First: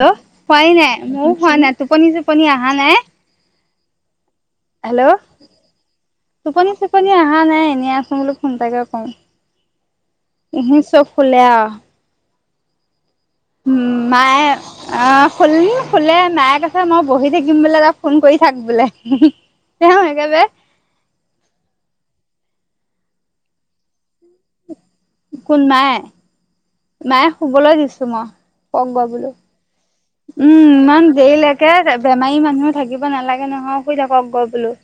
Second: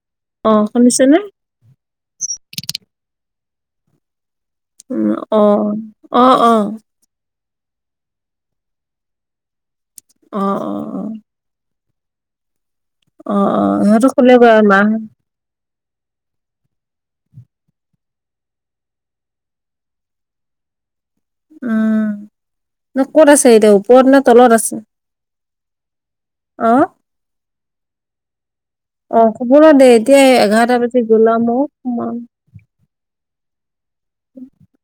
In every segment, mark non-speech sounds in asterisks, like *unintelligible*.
Hello, অ খোৱাই নাই শুনিছেনে ময়ো খোৱা নাই টোপনি চোপনি অহা নাই। উম হেল্ল' অ অ অ টোপনী চোপনী অহা না নাই এনেই আছো বুলো ফোনটাকে কৰো, অ অ অ ইহি চব শুলে আৰু। অ অ উম সিহঁতক কলে মায়ে গৈ আৰু মাহ অ', শুল শুলে মায়ে কৈছে আছে মই বহি থাকিম বোলে তই ফোন কৰি থাক বোলে। তেওঁকে *unintelligible* ব উম ন ক'ত আছে এতিয়া? ওপৰত নে তলত আছে কোন মায়ে, অ মায়ে শুবলৈ দিছো মই। কওঁক ব অ বোলো, শুবলৈ দে এতিয়া উম এঘাৰটা বাজি ইমান গ'ল আৰু মইও দেৰিলৈকে সোমাম বেমাৰী মানুহ থাকিব নালাগে। তাকে নহয় শুই থাকক গৈ বোলো।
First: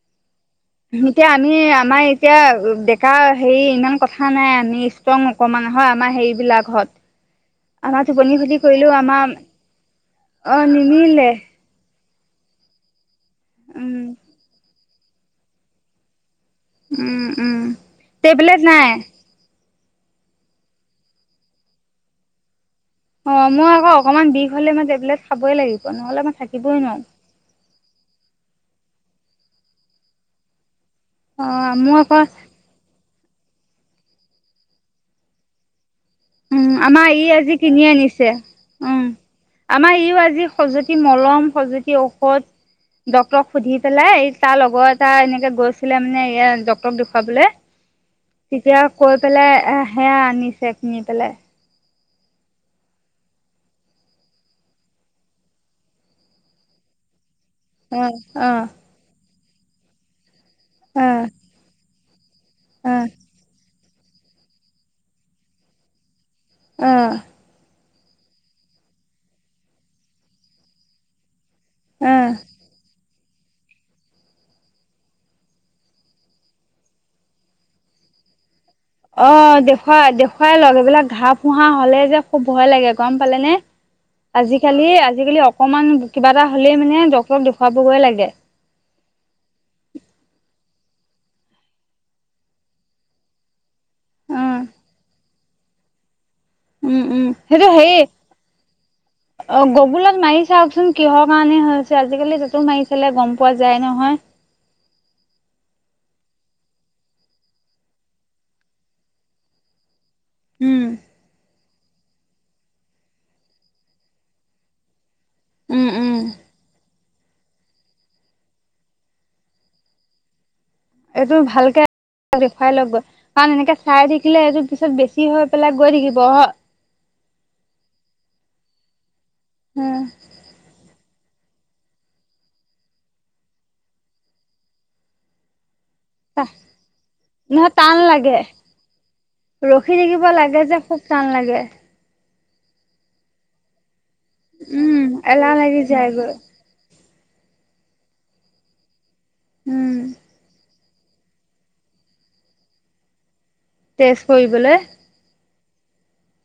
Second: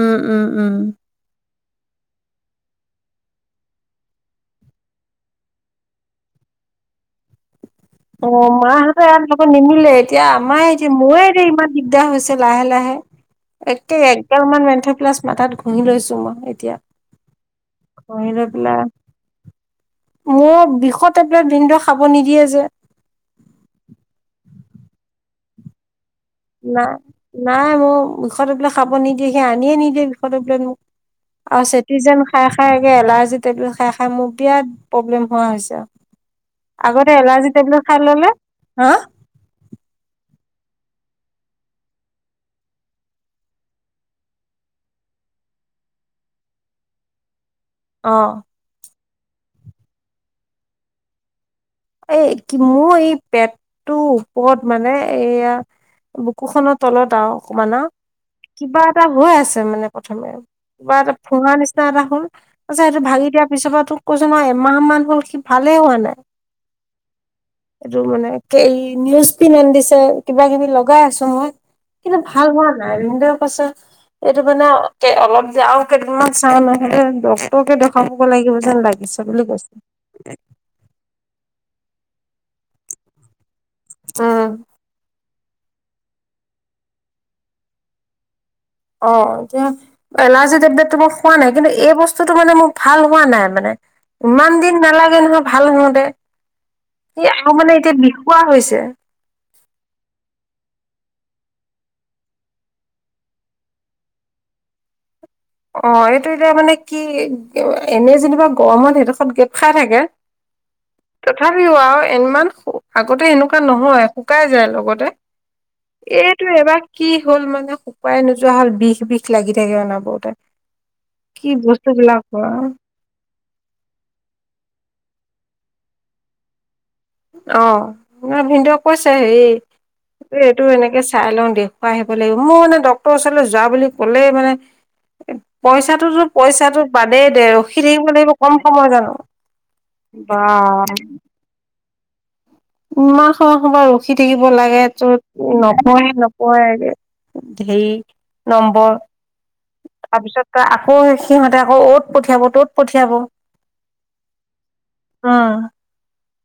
উম উম উম। এতিয়া আমি আমাৰ এতিয়া ডেকা হেৰি ইমান কথা নাই আমি ষ্ট্ৰং অকণমান হয় আমাৰ হেৰি বিলাকত *inaudible* অ', মাহঁতৰ ইয় আমাৰ লগত নিমিলে এতিয়া অ আমাই এতি ময়ে নিমিলে এতিয়া ইমান দিন হৈছে লাহে লাহে একে উম এগাৰ মান মেন্থ' প্লাছ মাথাত ঘহি লৈছো মই এতিয়া উম উম, ঘঁহি লৈ টেবলেট পেলাই নাই? মোৰ বিষৰ টেবলেট ভিন্দ'য়ে খাব নিদিয়ে যে। অ', মই আকৌ অকনমান বিষ হ'লে মই টেবলেট খাবই লাগিব, নহ'লে ম নাই নাই মোক বিষৰ টেবলেট খাব নিদিয়ে সি আনিয়ে নিদিয়ে বিষৰ টেবলেট মোক। অ আৰু মোৰ চেটি আকৌ যেন খাই খাইগে এলাৰ্জী টেবলেট খাই খাই মোৰ বিৰাট প্ৰব্লেম হোৱা হৈছে। উম আগতে আমাৰ ই এলাৰ্জি আজি টেবলেট কিনি খাই আনিছে, ললে হা উম, আমাৰ ইও আজি খজুৱতি মলম খজুৱতি ঔষধ। ডটৰক সুধি পেলাই এই তাৰ লগৰ এটা এনেকে গৈছিলে মানে ডক্টৰক দেখুৱাবলৈ অহ। তেতিয়া কৈ পেলাই, এ সেয়া আনিছে কিনি পেলাই। এ কি মোৰ এই পেটটো ওপৰত মানে এইয়া- বুকুখনৰ তলত আও অকমান আও অ অ কিবা এটা হৈ আছে মানে প্ৰথমে। কিবা অ এটা ফুঁহা নিচিনা এটা। আচ্ছা অ সেইটো ভাগি দিয়াৰ পিছৰ পৰা, তোক কৈছো এমাহ মান হল, সি ভালেই হোৱা নাই। অঁহ। এইটো মানে এই নিউজ পিন্ধ আন দিছে কিবা কিবি লগাই আছো মই অ কিন্তু ভাল হোৱা নাই মদেও কৈছে এইটো মানে অলপ আৰু কেইদিনমান চাওঁ নহ'লে ডক্টৰকে দেখাব লাগিব। যেন লাগিছে বুলি অ', কৈছে দেখুৱাই দেখুৱাই লওক এইবিলাক ঘাঁ ফুহা হ'লে যে খুব ভয় লাগে গম পালে নে। উম, আজিকালি আজিকালি অকমান কিবা এটা হ'লেই মানে ডক্টৰক দেখুৱাবগৈ লাগে। অ', এতি এলাৰ্জি টেবলেটটো মই হোৱা নাই কিন্তু এই বস্তুটো মানে মোৰ ভাল হোৱা নাই মানে। ইমান উম দিন নালাগে নহয় ভাল হওঁতে। উম। উম। সি আৰু সেইটো মানে হেই এতিয়া বিষুৱা হৈছে অ গগুলত মাৰি চাওকচোন কিহৰ কাৰণে হৈছে, আজিকালি তাতো মাৰি ছালে গম পোৱা যায় নহয়। অহ। এইটো এতিয়া মানে কি, এনেই যেনিবা গৰমত সেইডোখৰত গেপ খাই থাকে উম তথাপিও আৰু ইমান আগতে এনেকুৱা নহয়, শুকাই যায় লগতে। উম উম এইটো এবাৰ কি হ'ল মানে শুকুৱাই নোযোৱা হল। বিষ- বিষ লাগি থাকে অনাবৰতে। এইটো ভালকে দেখুৱাই লওক গৈ। কাৰণ এনেকে চাই থাকিলে এইটো পিছত বেছি কি হৈ পেলাই গৈ থাকিব। হ অ। অ' মানে ভিনদেউক কৈছে, হেৰি উম এইটো এনেকে চাই লওঁ দেখুৱাই আহিব লাগিব। মোৰ মানে ডক্টৰৰ ওচৰলৈ যোৱা বুলি ক'লে মানে পইচাটোতো পইচাটো বাদেই দে। নহয় ৰখি টান থাকিব লাগিব লাগে কম সময় জানো! ৰখি থাকিব বা লাগে যে খুব টান লাগে। ইমান সময় -সময় ৰখি থাকিব লাগে উম তোৰ এলাহ লাগি নপয়ে হে যায়গৈ নপয়েহে হেৰি। নম্বৰ। উম তাৰপিছত সিহঁতে আকৌ অ'ত পঠিয়াব। ত'ত পঠিয়াব। টেষ্ট কৰিবলৈ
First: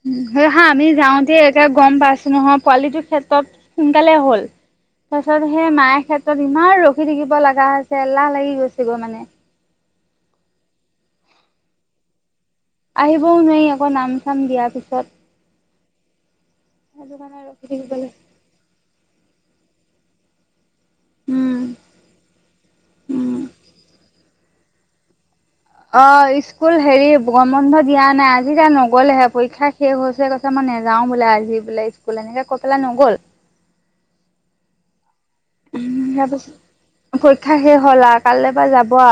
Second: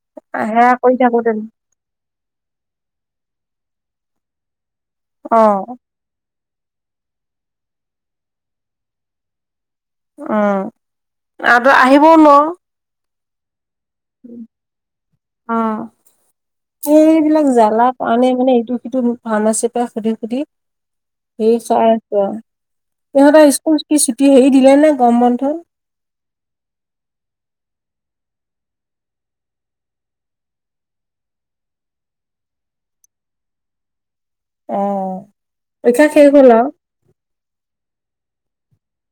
হা। সেহা সেয়া আমি কৰি থাকোতে যাওঁতে একে গম পাইছো নহয়, পোৱালিটোৰ ক্ষেত্ৰত সোনকালে হ'ল। অ তাৰপিছত সেই মাই ক্ষেত্ৰত যিমান ৰখি থাকিব লগা হৈছে। এলাহ লাগি গৈছেগৈ মানে উম। আৰু আহিবও নোৱাও আহিবও নোৱাৰি আকৌ, নাম চাম দিয়াৰ পিছত সেইটো কাৰণে সেইবিলাক ৰখি জ্বালা থাকিব লাগে কাৰণে মানে ইটো-সিটো ফাৰ্মাচীৰ পৰা সুধি -সুধি উম সেই চাই আছো। উম সিহঁতৰ স্কুল ছুটি হেৰি দিলে নে গম বন্ধ অহ। স্কুল হেৰি গম বন্ধ দিয়া নাই। আজি তাই নগলেহে, পৰীক্ষা শেষ হৈছেহে। কৈছে মানে নেযাও বোলে, আজি বোলে- স্কুল। এনেকে কৈ পেলা নগ'ল। *inaudible* অ', পৰীক্ষা শেষ তাৰ হ'ল আৰু পিছত পৰীক্ষা শেষ হল আৰু। কাললৈ পৰা যাম কোৱা।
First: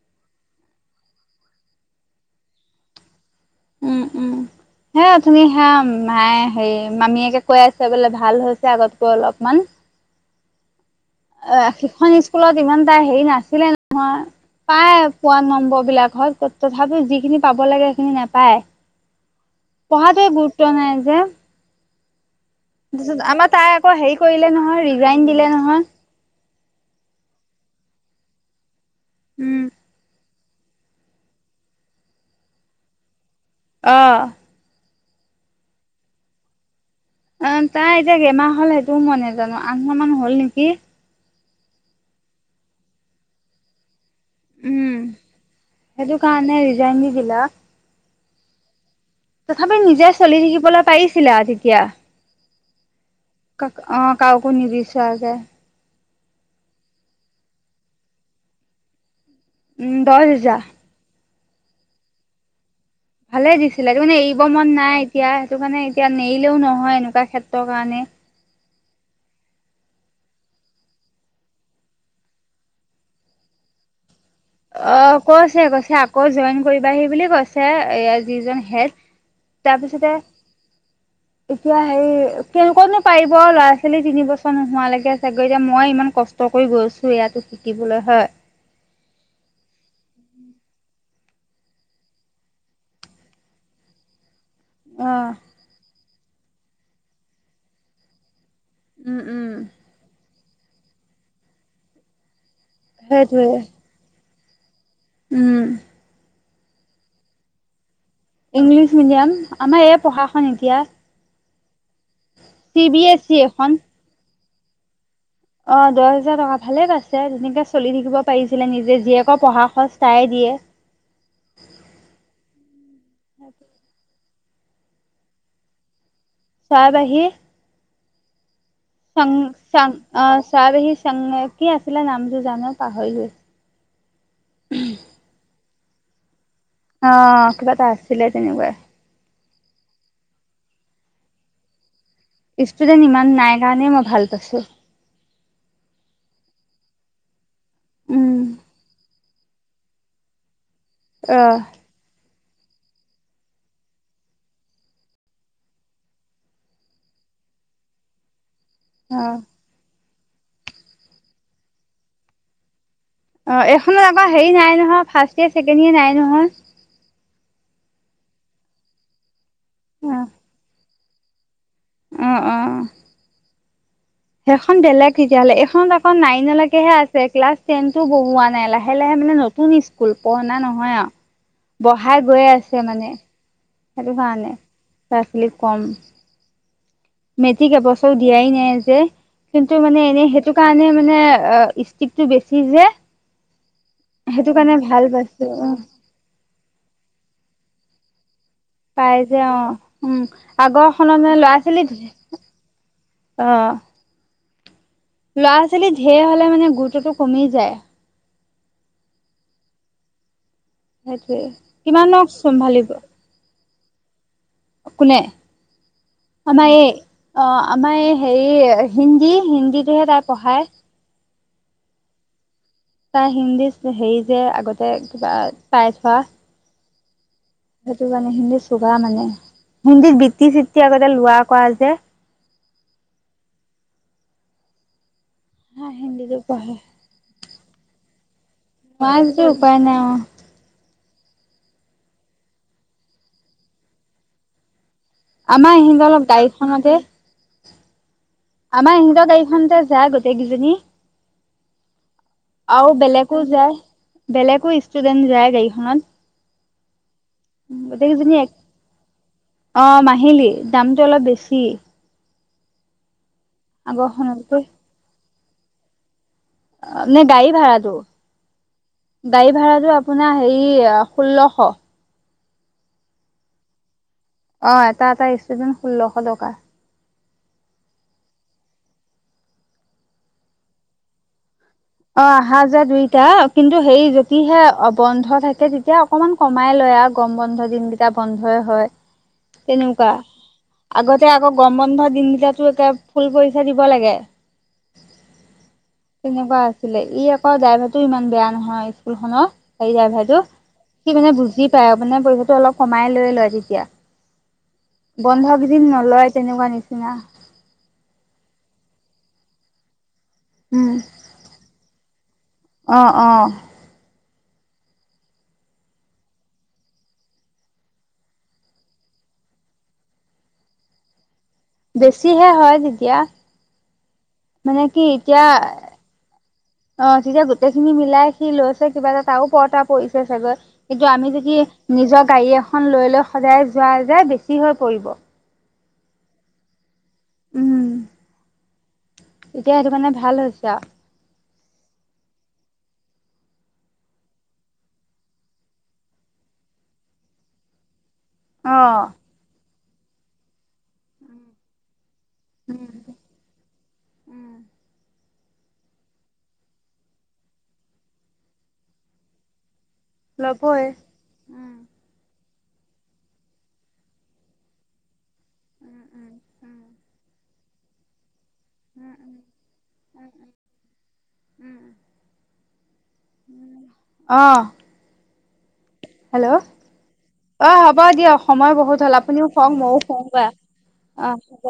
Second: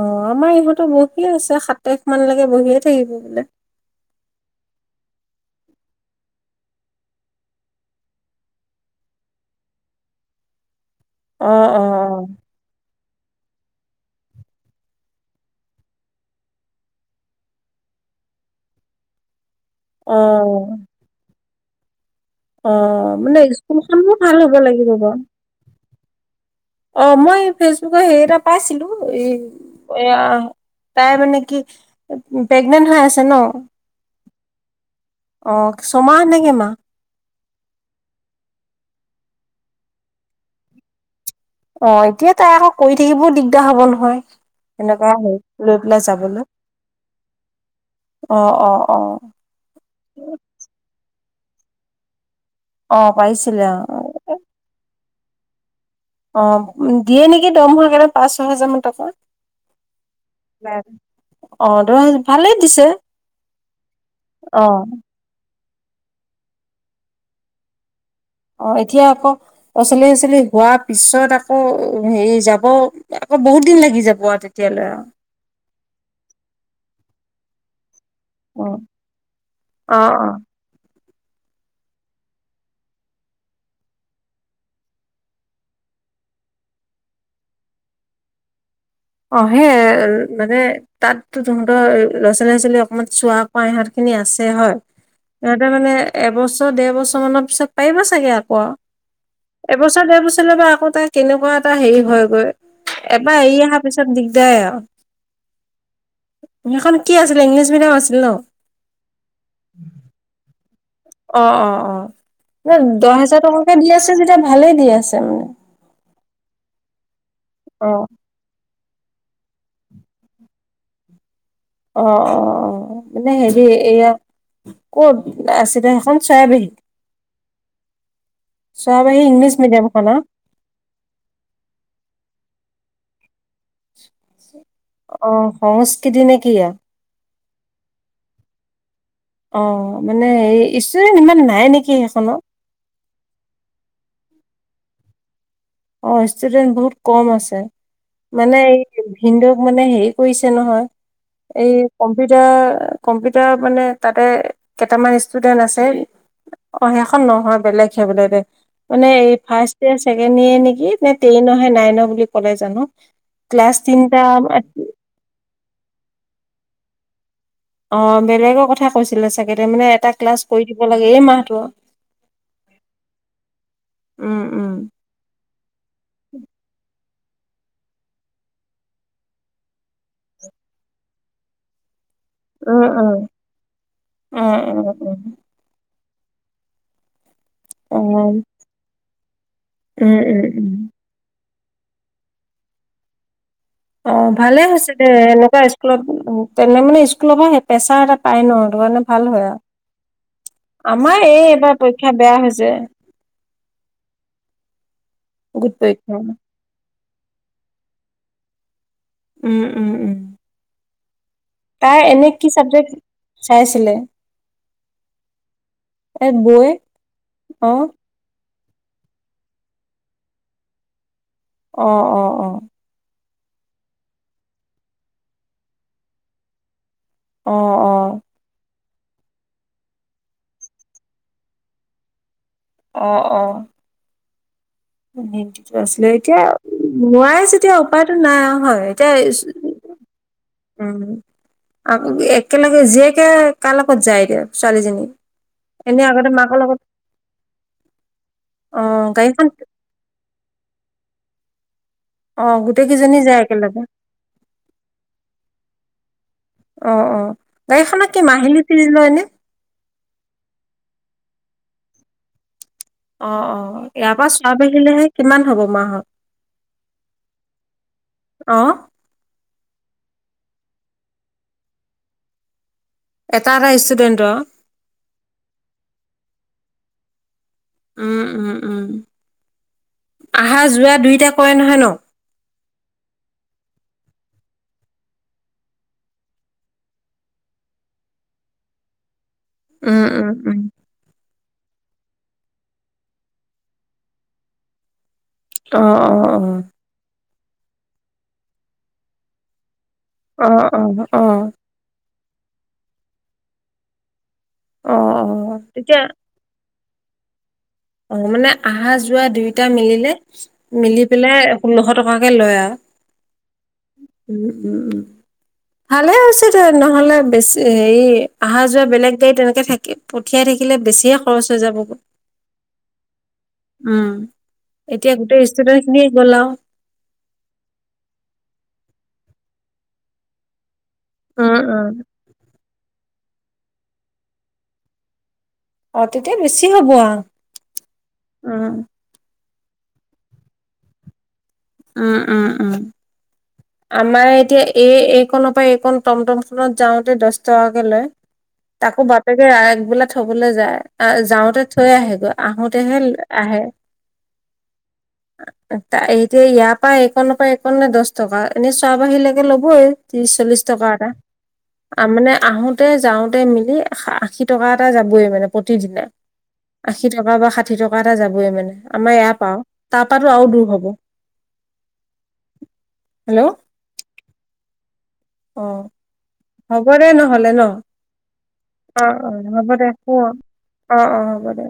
অহ। আমাৰ ইহঁতো বহিয়ে আছে। সাত তাৰিখ মানলকে বহিয়ে থাকিব বোলে। উম। উম। হে অথুনি হে মায়ে, হেৰি মামীয়েকে কৈ আছে, বোলে ভাল হৈছে আগতকৈ অলপমান। অ। সিখন স্কুলত ইমান তাই হেৰি নাছিলে নহয়। পায় পোৱা নম্বৰ বিলাকত। তথাপি যিখিনি পাব লাগে সেইখিনি নেপায়। *inaudible* পঢ়াতে গুৰুত্ব নাই যে। অ তাৰপিছত মানে আমাৰ তাই আকৌ স্কুলখনো হেৰি ভাল কৰিলে হ'ব নহয় লাগিব বাৰু ৰিজাইন দিলে নহয় অ মই ফেচবুক হেৰি এটা পাইছিলো এ উম তাই মানে কি প্ৰেগনেন্ট হৈ আছে ন অঁ অ ছমাহ নেকে মা অ তাই এতিয়া কেমাহ হল সেইটোও মই নোজানো আঠ মাহ মান হ'ল নেকি অ এতিয়া তাই আকৌ কৰি থাকিবও দিগদাৰ হব নহয় উম, সনেকুৱা হৈ লৈ পেলাই সেইটো চাবলৈ কাৰণে ৰিজাইন দি দিলা। অ অ তথাপি নিজে চলি থাকিবলৈ পাৰিছিলা আ তেতিয়া। অ পাৰিছিলে কাক। অ অ'হ। কাওকো নিবিছাৰাকে। অ' দিয়ে নেকি দৰমহা কেটা। পাঁচ -ছ হোজাৰ মান টকা। উম। দহ হোজাৰ। অ *unintelligible* ভালে দিছে। ভালে দিছিলে। ত' মানে এৰিব অ মন নাই এতিয়া। সেইটো কাৰণে এতিয়া নেৰিলেও নহয়, এনেকুৱা ক্ষেত্ৰৰ কাৰণে। অ এতিয়া আকৌ। অচলি হচলি হোৱা পিছত আকৌ হেৰি যাব আকৌ বহুত দিন লাগি যাব আৰু তেতিয়ালৈ অ আৰু কৈছে কৈছে আকৌ জইন কৰিবাহি বুলি অ কৈছে এ অ তাৰপিছ অ *inaudible* এতিয়া হেই কেনেকুৱেনো পাৰিব আৰু ল'ৰা ছোৱালী তিন বছৰ নোহোৱা লকে চাগৈ এতিয়া মই ইমান কষ্ট ৈ গৈছো ইয়াতো শিকিবলৈ হয় *inaudible* অহে মানে তাততো তহঁতৰ ল'ৰা ছোৱালী ছোৱা ছোৱালী অকমান চুৱা কৰা এহঁত খিনি আছে হয় অ'। সিহঁতে মানে এবছৰ ডেৰ বছৰ মানৰ পিছত পাৰিবা চাগে ইয়াত কোৱা উম, উম। এবছৰ দেৰ বছৰলৈ বা আকৌ তাৰ কেনেকুৱা এটা হেৰি হয় গৈ এবাৰ সেইটোৱে এৰি অহাৰ পিছত দিগদাৰ আৰু উম সেখন কি আছিল ইংলিছ মিডিয়াম আছিল ন ইংলিছ মিডিয়াম আমাৰ এই পঢ়া শন এতিয়া অ অ অ চি বি দহ এছ ই হেজাৰ এখন টকাকে দি আছে যেতিয়া ভালে দি আছে অ দহ হোজাৰ টকা ভালে পাইছে তেনেকে অ অ চলি থাকিব পাৰিছিলে নিজে জীয়েক পঢ়া খচ তাইএ দিয়ে অ অ অ মানে হেৰি এইয়া কত আছিলে সেইখন চৰাইবাহী তাৰ বাহি চৰাইবাহী ং ইংলিছ মিডিয়ামখন আৰু আহ ছাৰ সি কি আছিলে নামটোৰ জানো পাহৰিলো অ সংস্কৃতি নে কি অ কিবা এটা আছিলে তেনেকুৱাই অ মানে এই ইচতুদেন ইমান নাই নেকি সেইখনত ইষ্টোডেণ্ট ইমান নাই কাৰণেই মই ভাল পাইছো অ ষ্টুডেন্ট বহুত কম আছে উম মানে এই হিন্দু হেৰি কৰিছে নহয় অ', এ কম্পিউটাৰ মানে তাতে কেইটামান ষ্টুডেন্ট আছে অ সেইখন নহয় বেলেগহে বোলে দে মানে এই অ', ফাৰ্ষ্ট ইয়েৰ ছেকেণ্ড ইয়েৰ নেকি নে টেইনহে নাইনৰ বুলি ক'লে জানো অ ক্লাছ এইখনত তিনটা আকৌ হেৰি নাই নহয় ফাৰ্ষ্ট ইয়েৰ ছেকেণ্ড ইয়েৰ নাই নহয় অ বেলেগৰ কথা কৈছিলে চাগে দেই মানে এটা ক্লাছ কৰি দিব লাগে এই মাহটো অঁ অ উম উম সেইখন বেলেগ তেতিয়াহ'লে এইখন আকৌ নাইনলকেহে আছে ক্লাছ টেনটো বহোৱা নাই লাহে লাহে মানে নতুন স্কুল পঢ়না নহয় আৰু ভাই গৈয়ে আছে উম মানে সেইটো কাৰণে উম উম উম ল'ৰা ছোৱালী কম মেট্ৰিক উম এবছৰ দিয়াই নাই যে কিন্তু মানে উম এনে সেইটো উম উম কাৰণে মানে ষ্টিকটো বেচি যে অ সেইটো ভালে কাৰণে হৈছে ভাল দে পাইছো এনেকুৱা স্কুলত তেনে মানে স্কুলৰ পৰা আহে প্ৰেছাৰ এটা পাই ন তটো কাৰণে পাই ভাল যে হয় অ', উম আৰু আগৰখনত আমাৰ মানে এই ল'ৰা এবাৰ ছোৱালী পৰীক্ষা বেয়া হৈছে অ ল'ৰা গোট ছোৱালী পৰীক্ষা ধে হলে মানে গুৰুত্বতটো কমি যায় উম উম উম সেইটোৱে তাই কিমানক এনে কি চম্ভালিব চাবজেক্ট চাইছিলে কোনে এই বৈ আমাৰ এই অ আমাৰ এই হেৰি হিন্দী হিন্দীটোহে তাই পঢ়ায় অ অ অ তাই হিন্দীত হেৰি যে আগতে কিবা পাই থোৱা অ সেইটো কাণে হিন্দে মানে হিন্দীত বিত্তি চিত্তি আগতে লোৱা কৰা যে আহ আহ হেকিটো আছিলে হিন্দীটো এতিয়া পঢ়ে নোৱাইছো এতিয়া উপায়টো নাই আৰু হয় এতিয়া নোৱাৰে যদি উপায় নাই অ উম আকৌ একেলগে জীয়েকে কাৰ লগত যায় দে ছোৱালীজনী আমাৰ সি এনে অলপ আগতে মাকৰ লগত গাড়ীখনতে অ আমাৰ ইহঁতৰ গাড়ীখন গাড়ীখনতে যায় গোটেই কেইজনী অ গোটেই আৰু কেইজনী বেলেকো যায় একেলগে বেলেকো ষ্টুডেন্ট যায় গাড়ীখনত অ অ গাড়ীখনত কি গোটেইকেইজনী এক মাহিলী ফিজ লয় নে অ মাহিলী দামটো অলপ বেছি অ অ ইয়াৰ পৰা চোৱ আগৰখনতকৈ বাহিলেহে কিমান হব মাহত অ নে গাড়ী ভা়ড়াটো অ গাড়ী ভা়ড়াটো টো আপোনাৰ হেৰি ষোল্লশ এটা ষ্টুডেণ্ট অ এটা এটা ষ্টুডেণ্ট ষোল্লশ টকা উম উম উম আহা যোৱা দুইটা কৰে ন নহয় অ আহা দুইত কিন্তু সেই যদিহে বন্ধ থাকে তেতিয়া অকমান কমাই লয় আৰু গম বন্ধ দিনকেইটা বন্ধই হয় *unintelligible* তেনেকুৱা উম উম আগতে আকৌ গম বন্ধ তিনকটাতো একে ফুল পচা দিব লাগে অ অ অ তেনেকুৱা আছিলে ই আকৌ ড্ৰাইভাৰ টো ইমান বেয়া নহয় স্কুল খনৰ গাড়ী ড্ৰাইভাৰটো অ অ সি অ অ অ মানে বুজি পায় মানে পইচাটো অলপ কমাই লৈ লয় তেতিয়া অ বন্ধকদিন তেতিয়া নলয় তেনেকুৱা নিচিনা অ মানে আহা যোৱা দুয়োটা মিলিলে উম মিলি পেলাই ষোল্লশ টকাকে লয় আৰু অ অ উম উম উম ভালে হৈছে ত নহলে বেছি হেৰি অহা যোৱা বেলেগ গাড়ী তেনেকে থাকে পঠিয়াই থাকে থাকিলে বেছিয়ে খৰচ হৈ যাবগৈ বেছিহে হয় তেতিয়া উ মানে কি এতিয়া গোটেই ষ্টুডেন্ট খিনিয়ে গ'লা আৰু অ তেতিয়া গোটেই খিনি মিলাই সি লৈছে কিবা এটা তাৰো পৰতা পৰিছে চাগৈ কিন্তু আমি যদি উম, উম। নিজৰ গাড়ীয়ে লৈ লৈ সদায় যোৱা যায় বেছি হৈ পৰিব অ তেতিয়া বেছি হব অ উম উম। এতিয়া সেইটো মানে ভাল হৈছে আৰু। উম উম উম আমাৰ এতিয়া এই এইকনৰ পৰা এইকন টমটম খনত যাওঁতে দহ টকাকে লয়। অ তাকো বাপেকে একবেলা থবলৈ যায়, যাওঁতে থৈ আহেগৈ। আহোতেহে উম আহে। উম এতিয়া ইয়াৰ পৰা একনৰ পৰা এক নাই দচ টকা এনে চোৱ বাহী লকে ল'বই। ত্ৰিশ চল্লিশ ল'বই। টকা এটা আৰু মানে আহোতে যাওঁতে মিলি আশী টকা এটা যাবই মানে প্ৰতিদিনা আশী টকা বা ষাঠি টকা এটা যাবই মানে আমাৰ এয়া পাও তাৰপাতো আৰু দূৰ হব হেল্ল' অহ অ হ'ব দে নহলে ন অ', হ'ব দিয়ক সময় বহুত অ হ'ল অ আপুনিও হ'ব শুৱক দে ময়ো শুৱ শুওঁগৈ অ অ হ'ব দে